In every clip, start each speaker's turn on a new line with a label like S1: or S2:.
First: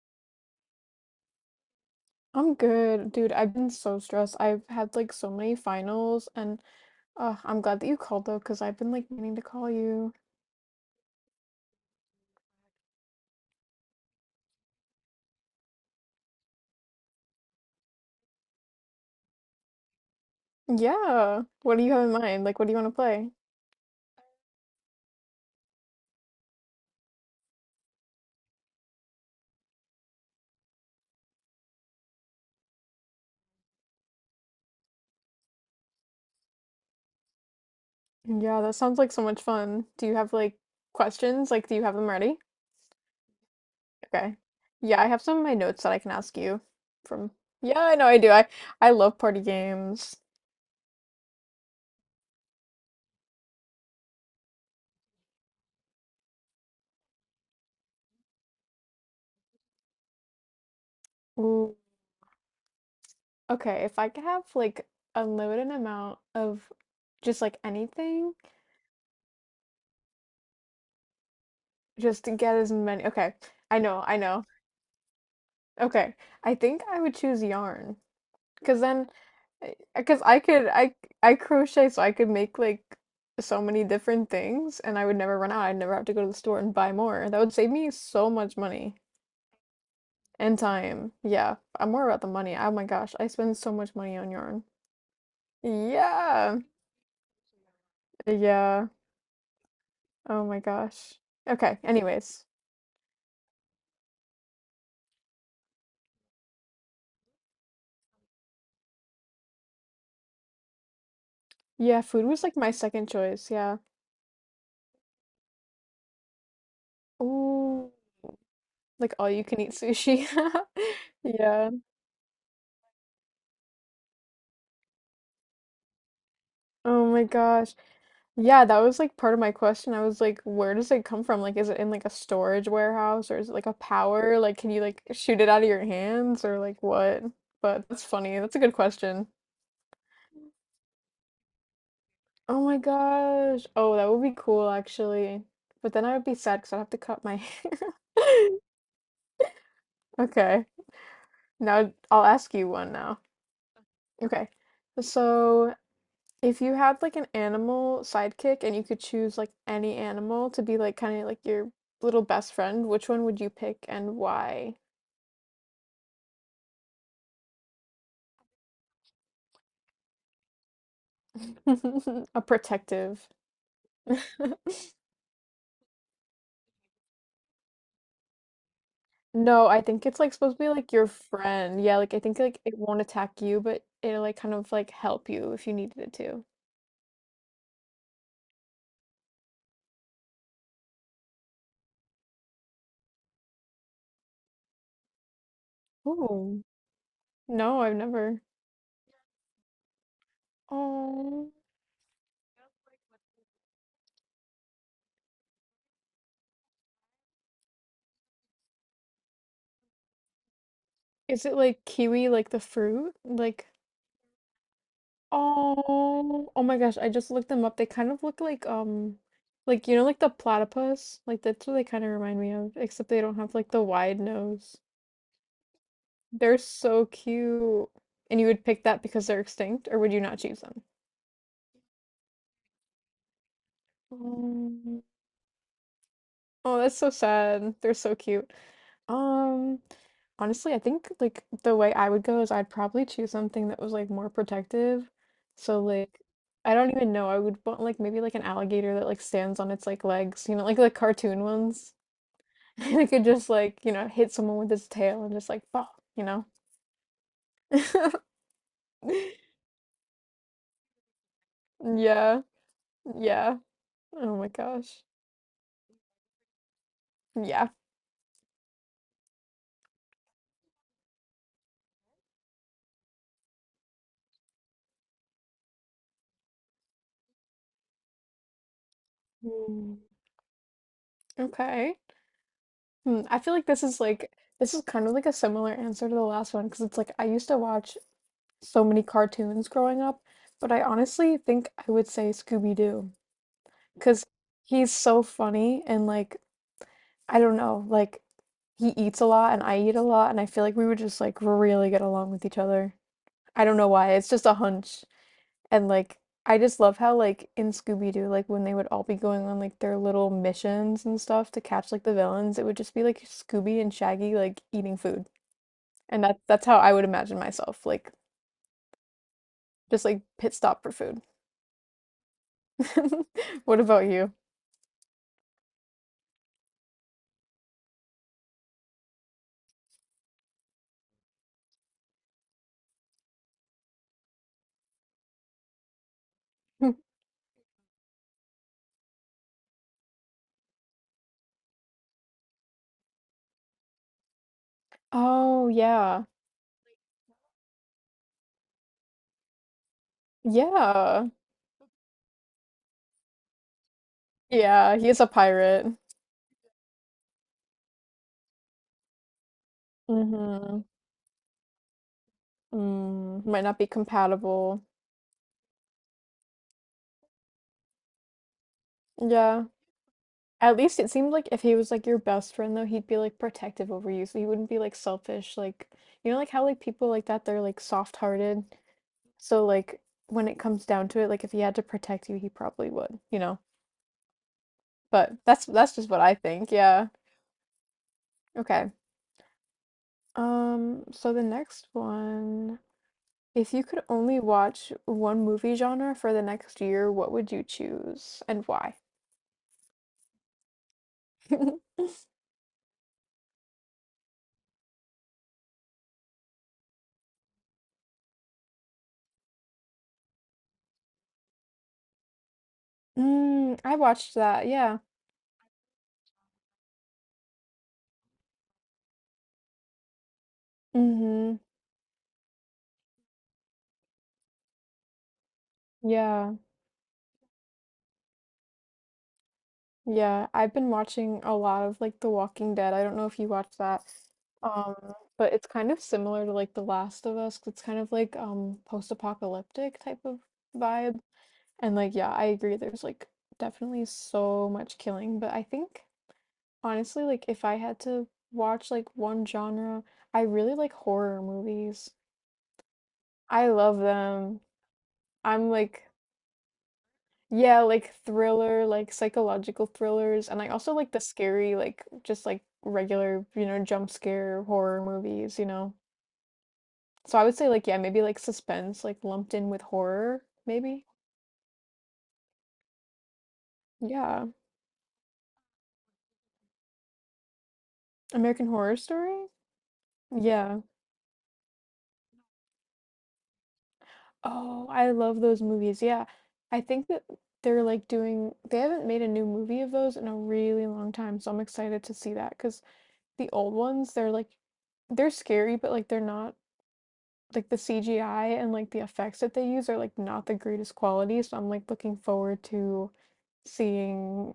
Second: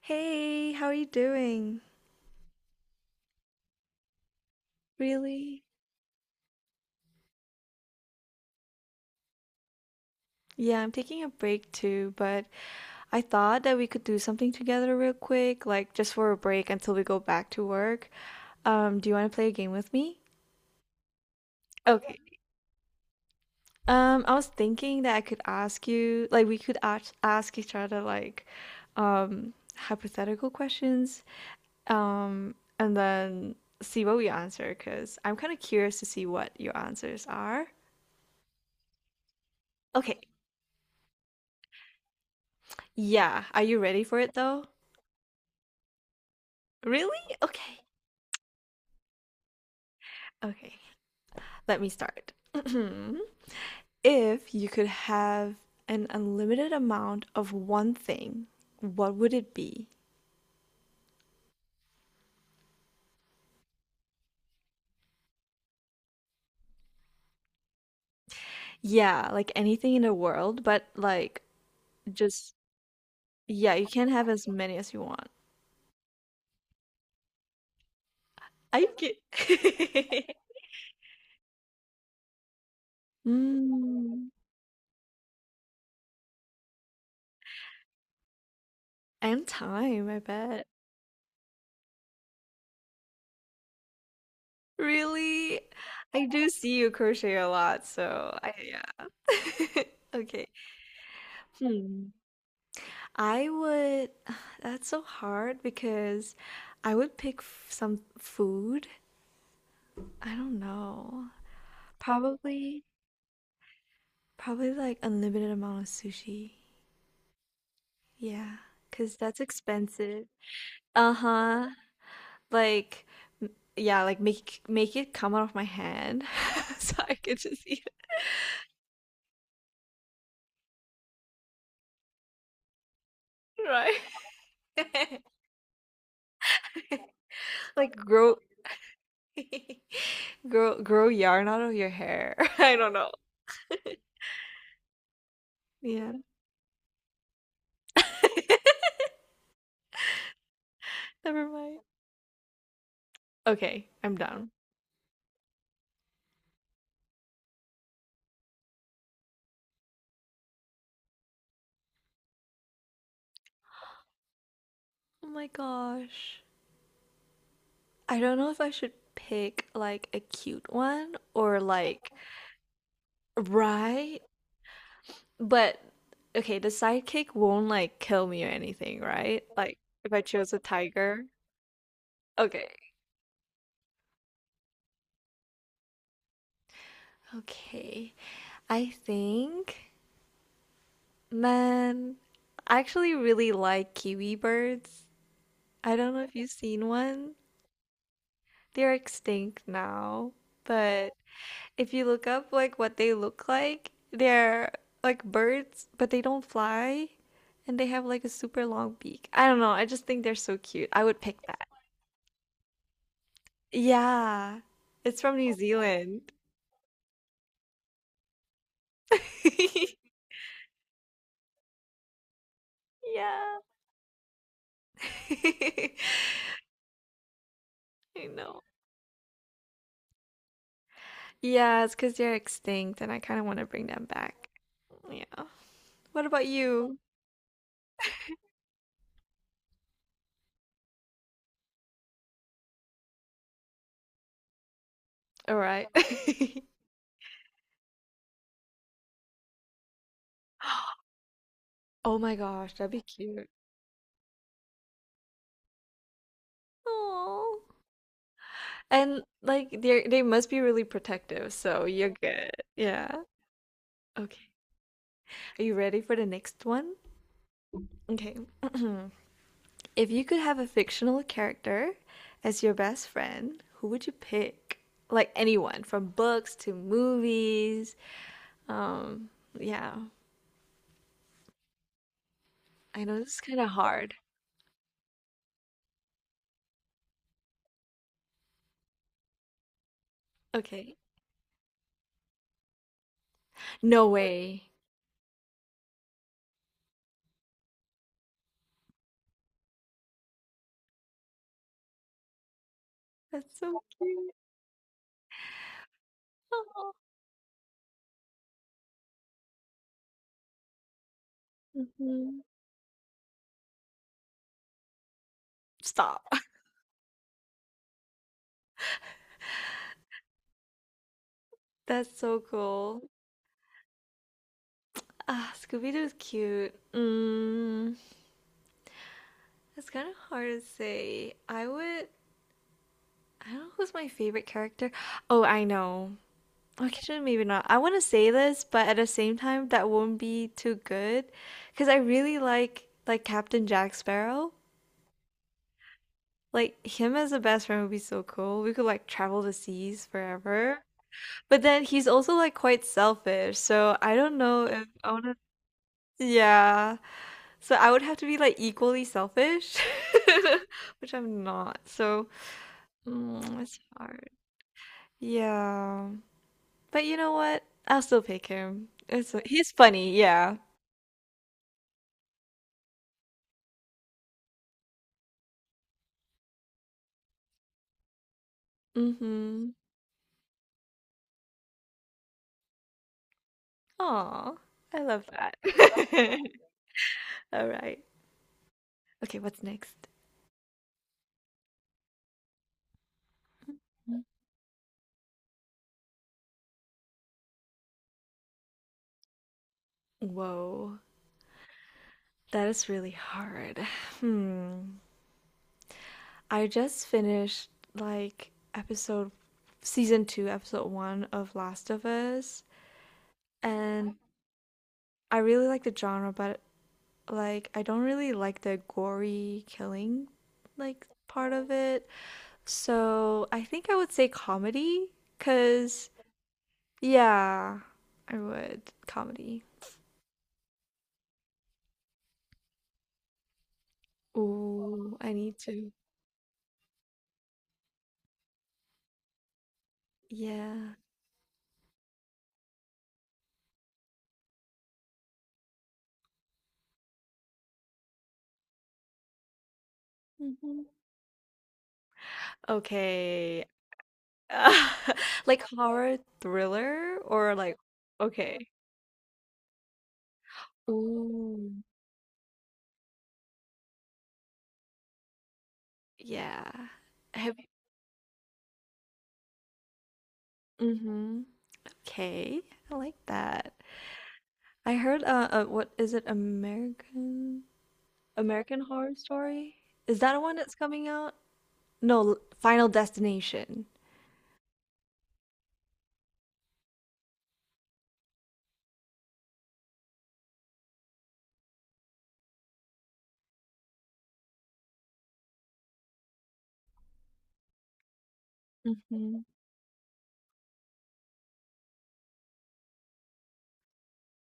S1: Hey, how are you doing?
S2: I'm good, dude. I've been so stressed. I've had like so many
S1: Really?
S2: finals, and I'm glad that you called though, because I've been like meaning to call you.
S1: Yeah, I'm taking a break too, but I thought that we could do something together real quick, like just for a break until we go back to work. Do you want to play a game with me?
S2: Yeah. What do you have in
S1: Okay.
S2: mind? Like, what do you want to play?
S1: I was thinking that I could ask you, like we could ask each other like hypothetical questions, and then see what we answer, 'cause I'm kind of curious to see what your answers are.
S2: Yeah, that sounds like so much fun. Do you
S1: Okay.
S2: have like questions? Like, do you have them ready?
S1: Yeah, are you ready for it
S2: Okay.
S1: though?
S2: Yeah, I have some of my notes that I can ask you
S1: Really?
S2: from. Yeah,
S1: Okay.
S2: I know I do. I love party games.
S1: Okay. Let me start. If you could have an unlimited amount of one thing, what would it be?
S2: Ooh. Okay, if I could have like unlimited amount of just like anything,
S1: Yeah, like anything in the world, but like
S2: just to
S1: just,
S2: get as many. Okay.
S1: yeah,
S2: I
S1: you
S2: know,
S1: can
S2: I
S1: have
S2: know.
S1: as many as you want.
S2: Okay. I think I would choose yarn because
S1: I
S2: then
S1: get.
S2: because I could I I crochet so I could make like so many different
S1: Mm,
S2: things and I would never run out. I'd never have to go to the store and buy more. That would save me so much money
S1: and time, I
S2: and
S1: bet.
S2: time. Yeah, I'm more about the money. Oh my gosh, I spend so much money on yarn.
S1: Really? I do
S2: Yeah.
S1: see you crochet a lot, so I,
S2: Yeah.
S1: yeah.
S2: Oh
S1: Okay.
S2: my gosh. Okay,
S1: Hmm.
S2: anyways.
S1: I would, that's so hard because I would pick f some food. I don't know.
S2: Yeah, food was like my
S1: Probably,
S2: second choice. Yeah.
S1: probably like unlimited amount of sushi.
S2: Ooh,
S1: Yeah,
S2: like
S1: because
S2: all
S1: that's
S2: you can eat
S1: expensive.
S2: sushi.
S1: Uh-huh.
S2: Yeah.
S1: Like, yeah, like make it come out of my hand so
S2: Oh
S1: I
S2: my
S1: could just
S2: gosh.
S1: eat
S2: Yeah, that was like part of my question. I was like, where does it come from? Like, is it in like a storage warehouse or is it like
S1: it.
S2: a power? Like, can you like
S1: Right.
S2: shoot it out of your hands or like what? But
S1: Like
S2: that's
S1: grow
S2: funny. That's a good question.
S1: grow yarn out of your hair.
S2: Oh
S1: I
S2: my
S1: don't know.
S2: gosh. Oh, that would be cool actually. But then
S1: Yeah.
S2: I would be sad because I'd have to cut my hair. Okay.
S1: Never mind.
S2: Now I'll ask you one now.
S1: Okay, I'm
S2: Okay.
S1: done.
S2: So, if you had like an animal sidekick and you could choose like any animal to be like kind of like your little best friend, which one would you pick and why?
S1: Oh my gosh. I don't know if I should pick like a cute one or like
S2: A protective.
S1: right, but okay, the sidekick won't like kill me or anything, right?
S2: No,
S1: Like
S2: I think
S1: if
S2: it's
S1: I
S2: like
S1: chose
S2: supposed
S1: a
S2: to be like your
S1: tiger.
S2: friend. Yeah, like I think like
S1: Okay.
S2: it won't attack you, but it'll like kind of like help you if you needed it to.
S1: Okay. I think, man, I actually really like kiwi birds. I don't know if you've
S2: Oh.
S1: seen one.
S2: No, I've never.
S1: They're extinct now, but
S2: Oh.
S1: if you look up like what they look like, they're like birds, but they don't fly and they have like a super long beak. I don't know, I just think they're so cute. I would pick
S2: Is it
S1: that.
S2: like kiwi, like the fruit? Like
S1: Yeah. It's from New Zealand.
S2: oh, oh my gosh, I just looked them up. They kind of look like you know like the platypus? Like that's what they kind of remind me of, except they don't have
S1: Yeah.
S2: like the wide nose.
S1: I
S2: They're so cute. And you
S1: know.
S2: would pick that because they're extinct, or would you not choose them?
S1: Yeah, it's because they're extinct and I kind of want to bring them back.
S2: Oh,
S1: Yeah. What about
S2: oh, that's
S1: you?
S2: so sad. They're so cute. Um, Honestly, I think like the way I would go is I'd probably choose something that was like more protective.
S1: All
S2: So
S1: right.
S2: like I don't even know. I would want like maybe like an alligator that like stands on its like legs, you know, like the cartoon ones.
S1: Oh my gosh, that'd
S2: And
S1: be
S2: it could
S1: cute.
S2: just like, you know, hit someone with its tail and just like fall, you know.
S1: Oh. And like they must be really protective, so you're
S2: Yeah.
S1: good. Yeah.
S2: Yeah. Oh my
S1: Okay.
S2: gosh.
S1: Are you ready for the next one?
S2: Yeah.
S1: Okay. If you could have a fictional character as your best friend, who would you pick? Like anyone, from books to movies. Um,
S2: Hmm.
S1: yeah.
S2: Okay.
S1: I know
S2: Hmm.
S1: this
S2: I
S1: is
S2: feel
S1: kind of hard.
S2: like this is kind of like a similar answer to the last one because it's like I used to watch so many cartoons growing up, but I
S1: Okay.
S2: honestly think I would say Scooby-Doo
S1: No
S2: because
S1: way.
S2: he's so funny and like I don't know, like he eats a lot and I eat a lot and I feel like we would just like really get along with each other.
S1: That's
S2: I don't
S1: so
S2: know why, it's
S1: cute.
S2: just a hunch. And like I just
S1: Aw.
S2: love how like in Scooby-Doo, like when they would all be going on like their little missions and stuff to catch like the
S1: Mhm.
S2: villains, it would just be like Scooby and Shaggy like eating food. And
S1: Stop.
S2: that's how I would imagine myself, like just like pit stop for food.
S1: That's so cool.
S2: What about you?
S1: Ah, Scooby-Doo's cute. Mm. It's kind of hard to say. I would. I don't know who's my favorite character. Oh, I know. Okay, maybe not. I want to say this, but at the same time, that won't be too good, because I really like Captain Jack Sparrow.
S2: Oh, yeah.
S1: Like him as a best friend would be so cool. We could like travel the seas forever.
S2: Yeah.
S1: But then he's also like quite selfish, so I don't know if
S2: Yeah,
S1: I
S2: he's
S1: want
S2: a
S1: to.
S2: pirate.
S1: Yeah. So I would have to be like equally selfish,
S2: Mm-hmm.
S1: which I'm not. So
S2: Mm,
S1: mm,
S2: might not
S1: it's
S2: be
S1: hard.
S2: compatible.
S1: Yeah. But you know what? I'll still pick him. It's
S2: Yeah.
S1: he's funny, yeah.
S2: At least it seemed like if he was like your best friend though, he'd be like protective over you, so he wouldn't be like selfish. Like you know, like how like people like that, they're like soft-hearted. So
S1: Mm-hmm.
S2: like when it comes down to it, like if he had to protect you, he probably would, you know.
S1: Aw, I love
S2: But
S1: that.
S2: that's just what I think. Yeah.
S1: All right.
S2: Okay.
S1: Okay, what's next?
S2: So the next one. If you could only watch one movie genre for the next year, what would you choose and why?
S1: Whoa, that is really hard. Hmm. I just finished like episode season two, episode one of Last of Us,
S2: Mm, I
S1: and
S2: watched that, yeah.
S1: I really like the genre, but like I don't really like the gory killing like part
S2: Mhm.
S1: of it. So I think I would say comedy, cause
S2: Yeah.
S1: yeah, I would comedy.
S2: Yeah, I've been watching a lot of like The Walking Dead. I don't know if you watched that. Um,
S1: Ooh, I
S2: but
S1: need
S2: it's
S1: to.
S2: kind of similar to like The Last of Us. 'Cause it's kind of like post-apocalyptic type of
S1: Yeah.
S2: vibe. And like yeah, I agree there's like definitely so much killing, but I think honestly, like if I had to watch like one genre, I really
S1: Hmm.
S2: like horror movies.
S1: Okay.
S2: I love them.
S1: Like
S2: I'm like,
S1: horror thriller or like
S2: yeah, like
S1: okay.
S2: thriller, like psychological thrillers, and I also like the
S1: Ooh,
S2: scary, like just like regular, you know, jump scare horror movies, you know.
S1: yeah.
S2: So I would
S1: Have
S2: say like yeah, maybe like suspense, like lumped in with horror, maybe.
S1: mm-hmm. Okay, I like that.
S2: Yeah.
S1: I heard what is it American
S2: American
S1: American
S2: Horror
S1: Horror
S2: Story?
S1: Story? Is that one that's
S2: Yeah.
S1: coming out? No, L- Final Destination.
S2: Oh, I love those movies. Yeah. I think that they're like doing, they haven't made a new movie of those in a really long time. So I'm excited to see that because the old ones, they're like, they're scary, but like they're not like the CGI and like the effects
S1: Mhm.
S2: that they use are like not the greatest quality. So I'm like looking forward to seeing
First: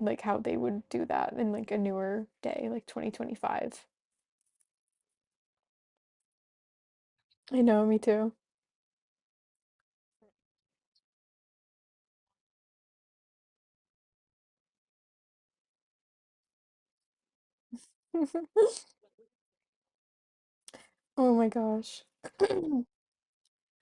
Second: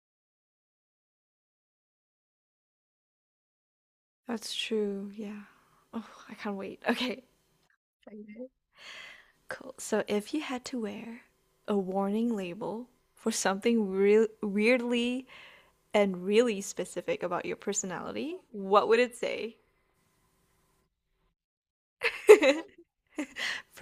S2: like how they would do that in like a newer day, like 2025.
S1: That's true, yeah. Oh, I can't wait. Okay.
S2: I know, me too.
S1: Excited. Cool. So if you had to wear a warning label for something real weirdly and really specific about your personality, what would it say?
S2: Oh my gosh.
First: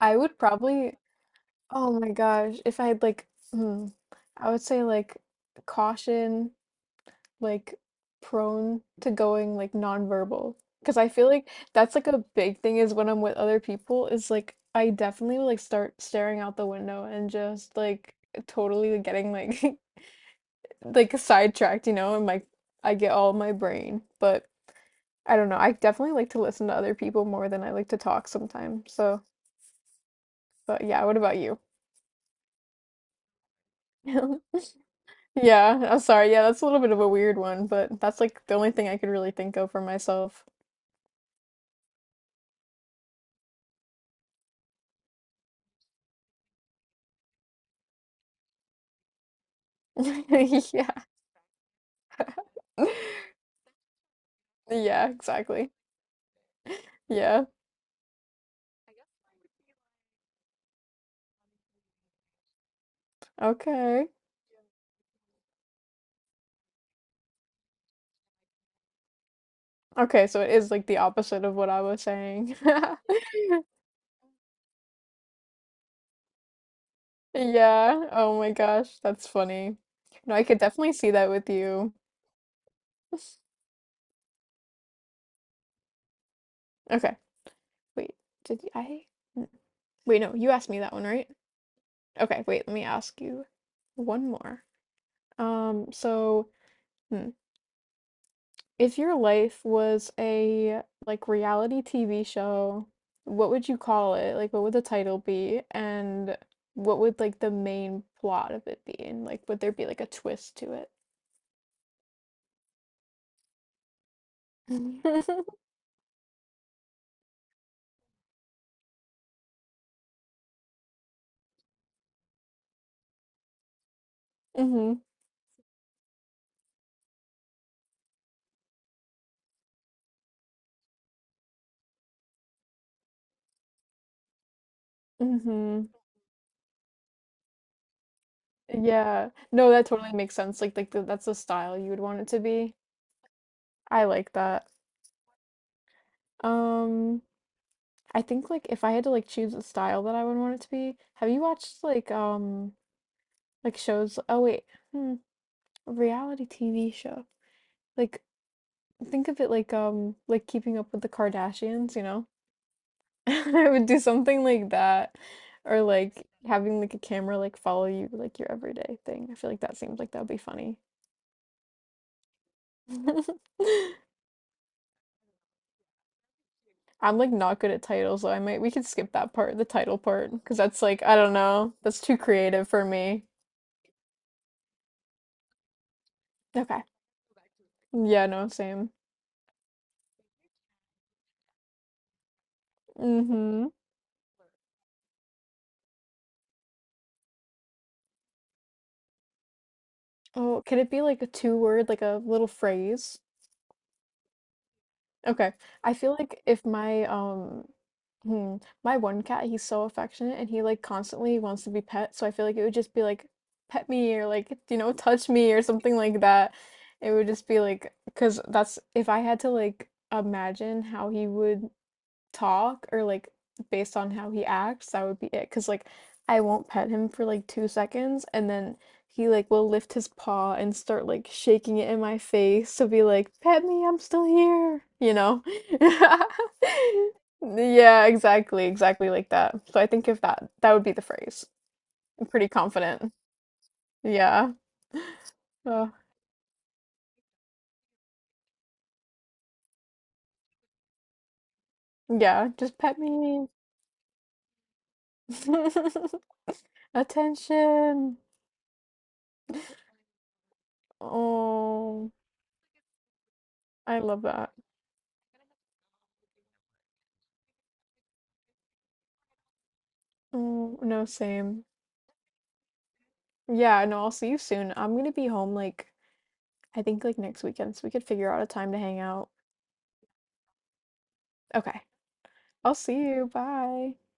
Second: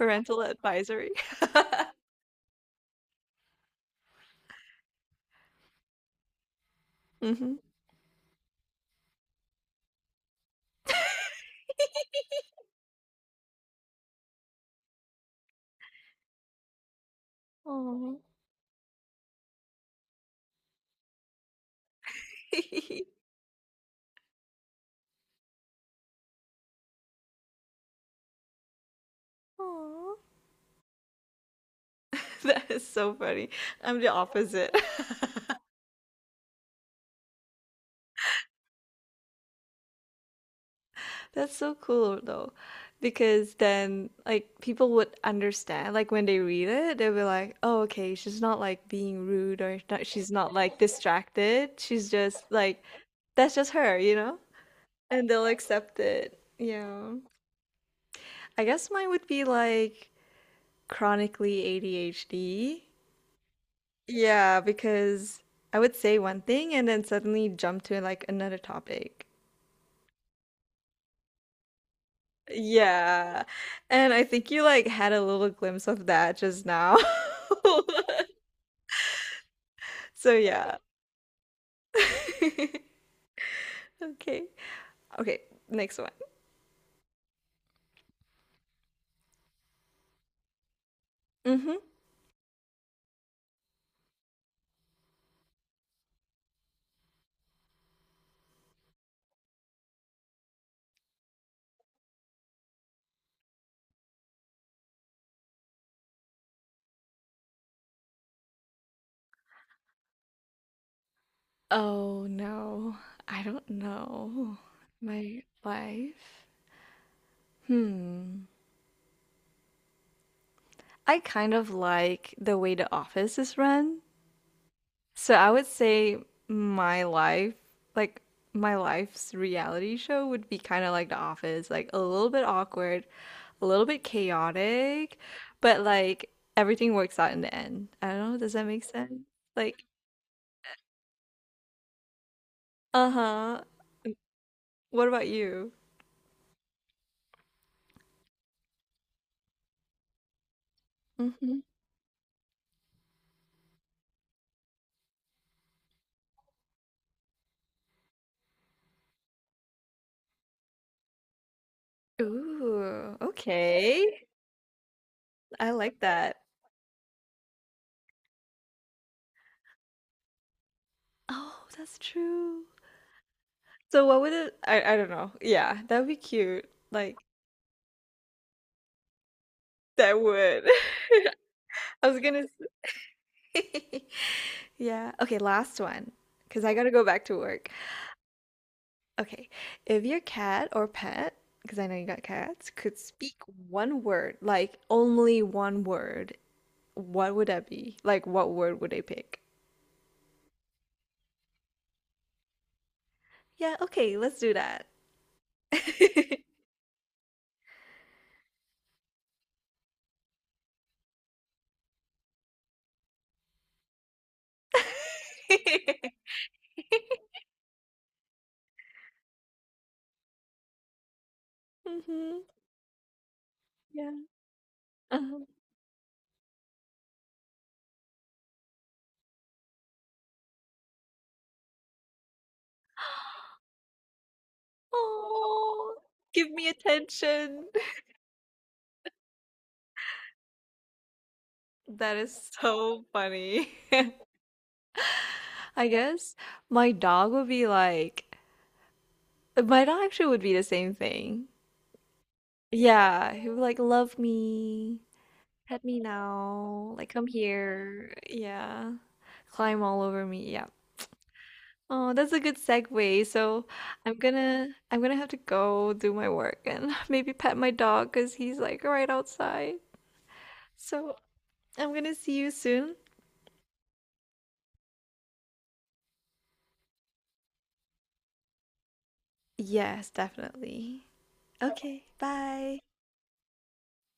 S2: I would probably
S1: advisory.
S2: oh my gosh. If I had like, hmm, I would say like caution,
S1: Hmm.
S2: like prone to going like nonverbal. Because I feel like that's like a big thing is when I'm with other people, is like I definitely would like start staring out the window and just like
S1: Aw.
S2: totally getting like like sidetracked, you know, and like I get all my brain. But I don't know. I definitely like to listen to other people more than I like to talk sometimes. So,
S1: Aw.
S2: but yeah, what about you?
S1: That is so funny. I'm the opposite.
S2: Yeah, I'm sorry. Yeah, that's a little bit of a weird one, but that's like the only thing I could really think of for myself.
S1: That's so cool though, because then like people would understand. Like when they read it, they'll be like, "Oh, okay, she's not like being rude or not, she's not like
S2: Yeah.
S1: distracted. She's just like that's just her, you know?"
S2: Yeah,
S1: And they'll
S2: exactly.
S1: accept it. Yeah.
S2: Yeah.
S1: I guess mine would be like chronically ADHD.
S2: Okay.
S1: Yeah, because I would say one thing and then suddenly jump to like another topic.
S2: Okay, so it is like the opposite of what I was saying.
S1: Yeah. And I think you like had a little glimpse of that just now.
S2: Yeah. Oh my gosh, that's funny.
S1: So
S2: No, I could
S1: yeah.
S2: definitely see that with you.
S1: Okay. Okay, next one.
S2: Okay. Wait. Did I? n- Wait, no, you asked me that one, right?
S1: Hmm.
S2: Okay, wait, let me ask you one more. Um, so, hmm. If your life was a like reality TV show, what would you call it? Like what would the title be? And what would like the main plot of it be? And like would there be like a twist to it?
S1: Oh no. I don't know. My life. Hmm. I kind of like the way the office is run.
S2: Mm-hmm.
S1: So I would say my life, like my life's reality show would be kind of like The Office, like a little bit awkward, a little bit chaotic, but
S2: Mm-hmm.
S1: like everything works out in the end. I don't know, does that make sense?
S2: Yeah. No,
S1: Like,
S2: that totally makes sense. Like the, that's the style you would want it to be.
S1: uh-huh.
S2: I like that.
S1: What about you?
S2: Um I think like if I had to like choose a style that I would want it to be, have you
S1: Hmm.
S2: watched like shows? Oh wait. Hmm. Reality TV show. Like, think of it like keeping up with the Kardashians, you know?
S1: Ooh,
S2: I would do
S1: okay.
S2: something like that.
S1: I
S2: Or
S1: like
S2: like
S1: that.
S2: having like a camera like follow you like your everyday thing. I feel like that seems like that would be funny.
S1: Oh, that's true. So what would it I don't know. Yeah, that would be cute. Like
S2: I'm like not good at titles, so I might we could skip that part, the title
S1: that
S2: part, because
S1: would.
S2: that's like I don't know. That's
S1: I
S2: too
S1: was gonna
S2: creative for me.
S1: say. Yeah. Okay, last one. Because I
S2: Okay.
S1: gotta go back to work.
S2: Yeah, no, same.
S1: Okay, if your cat or pet, because I know you got cats, could speak
S2: Mm-hmm.
S1: one word, like only one word, what would that be? Like, what word would they pick?
S2: Oh, could it be like a two word, like a little phrase?
S1: Yeah, okay, let's do that.
S2: Okay. I feel like if my hmm, my one cat, he's so affectionate and he like constantly wants to be pet, so I feel like it would just be like pet me or like you know touch me or something like that. It would just be like because that's if I had to like imagine how he would
S1: Hmm.
S2: talk or like based on
S1: Yeah.
S2: how he acts, that would be
S1: Uh-huh.
S2: it. Cause like I won't pet him for like 2 seconds and then he like will lift his paw and start like shaking it in my face to be like, pet me, I'm still here, you know?
S1: Oh, give me attention.
S2: Yeah, exactly, exactly like that. So I think if that would be the phrase.
S1: That
S2: I'm pretty
S1: is so
S2: confident.
S1: funny.
S2: Yeah. Uh,
S1: I guess my dog would be like, my dog actually would be the same thing.
S2: yeah, just pet
S1: Yeah,
S2: me.
S1: he would like love me. Pet me now. Like, come here.
S2: Attention.
S1: Yeah. Climb all over me. Yeah.
S2: Oh,
S1: Oh, that's a good segue. So
S2: I
S1: I'm
S2: love that.
S1: gonna I'm gonna have to go do my work and maybe pet my dog because he's like right outside.
S2: Oh, no,
S1: So
S2: same.
S1: I'm gonna see you soon.
S2: Yeah, no, I'll see you soon. I'm gonna be home like I think like next weekend, so we could figure out a time to hang out.
S1: Yes, definitely.
S2: Okay.
S1: Okay,
S2: I'll
S1: bye.
S2: see you. Bye.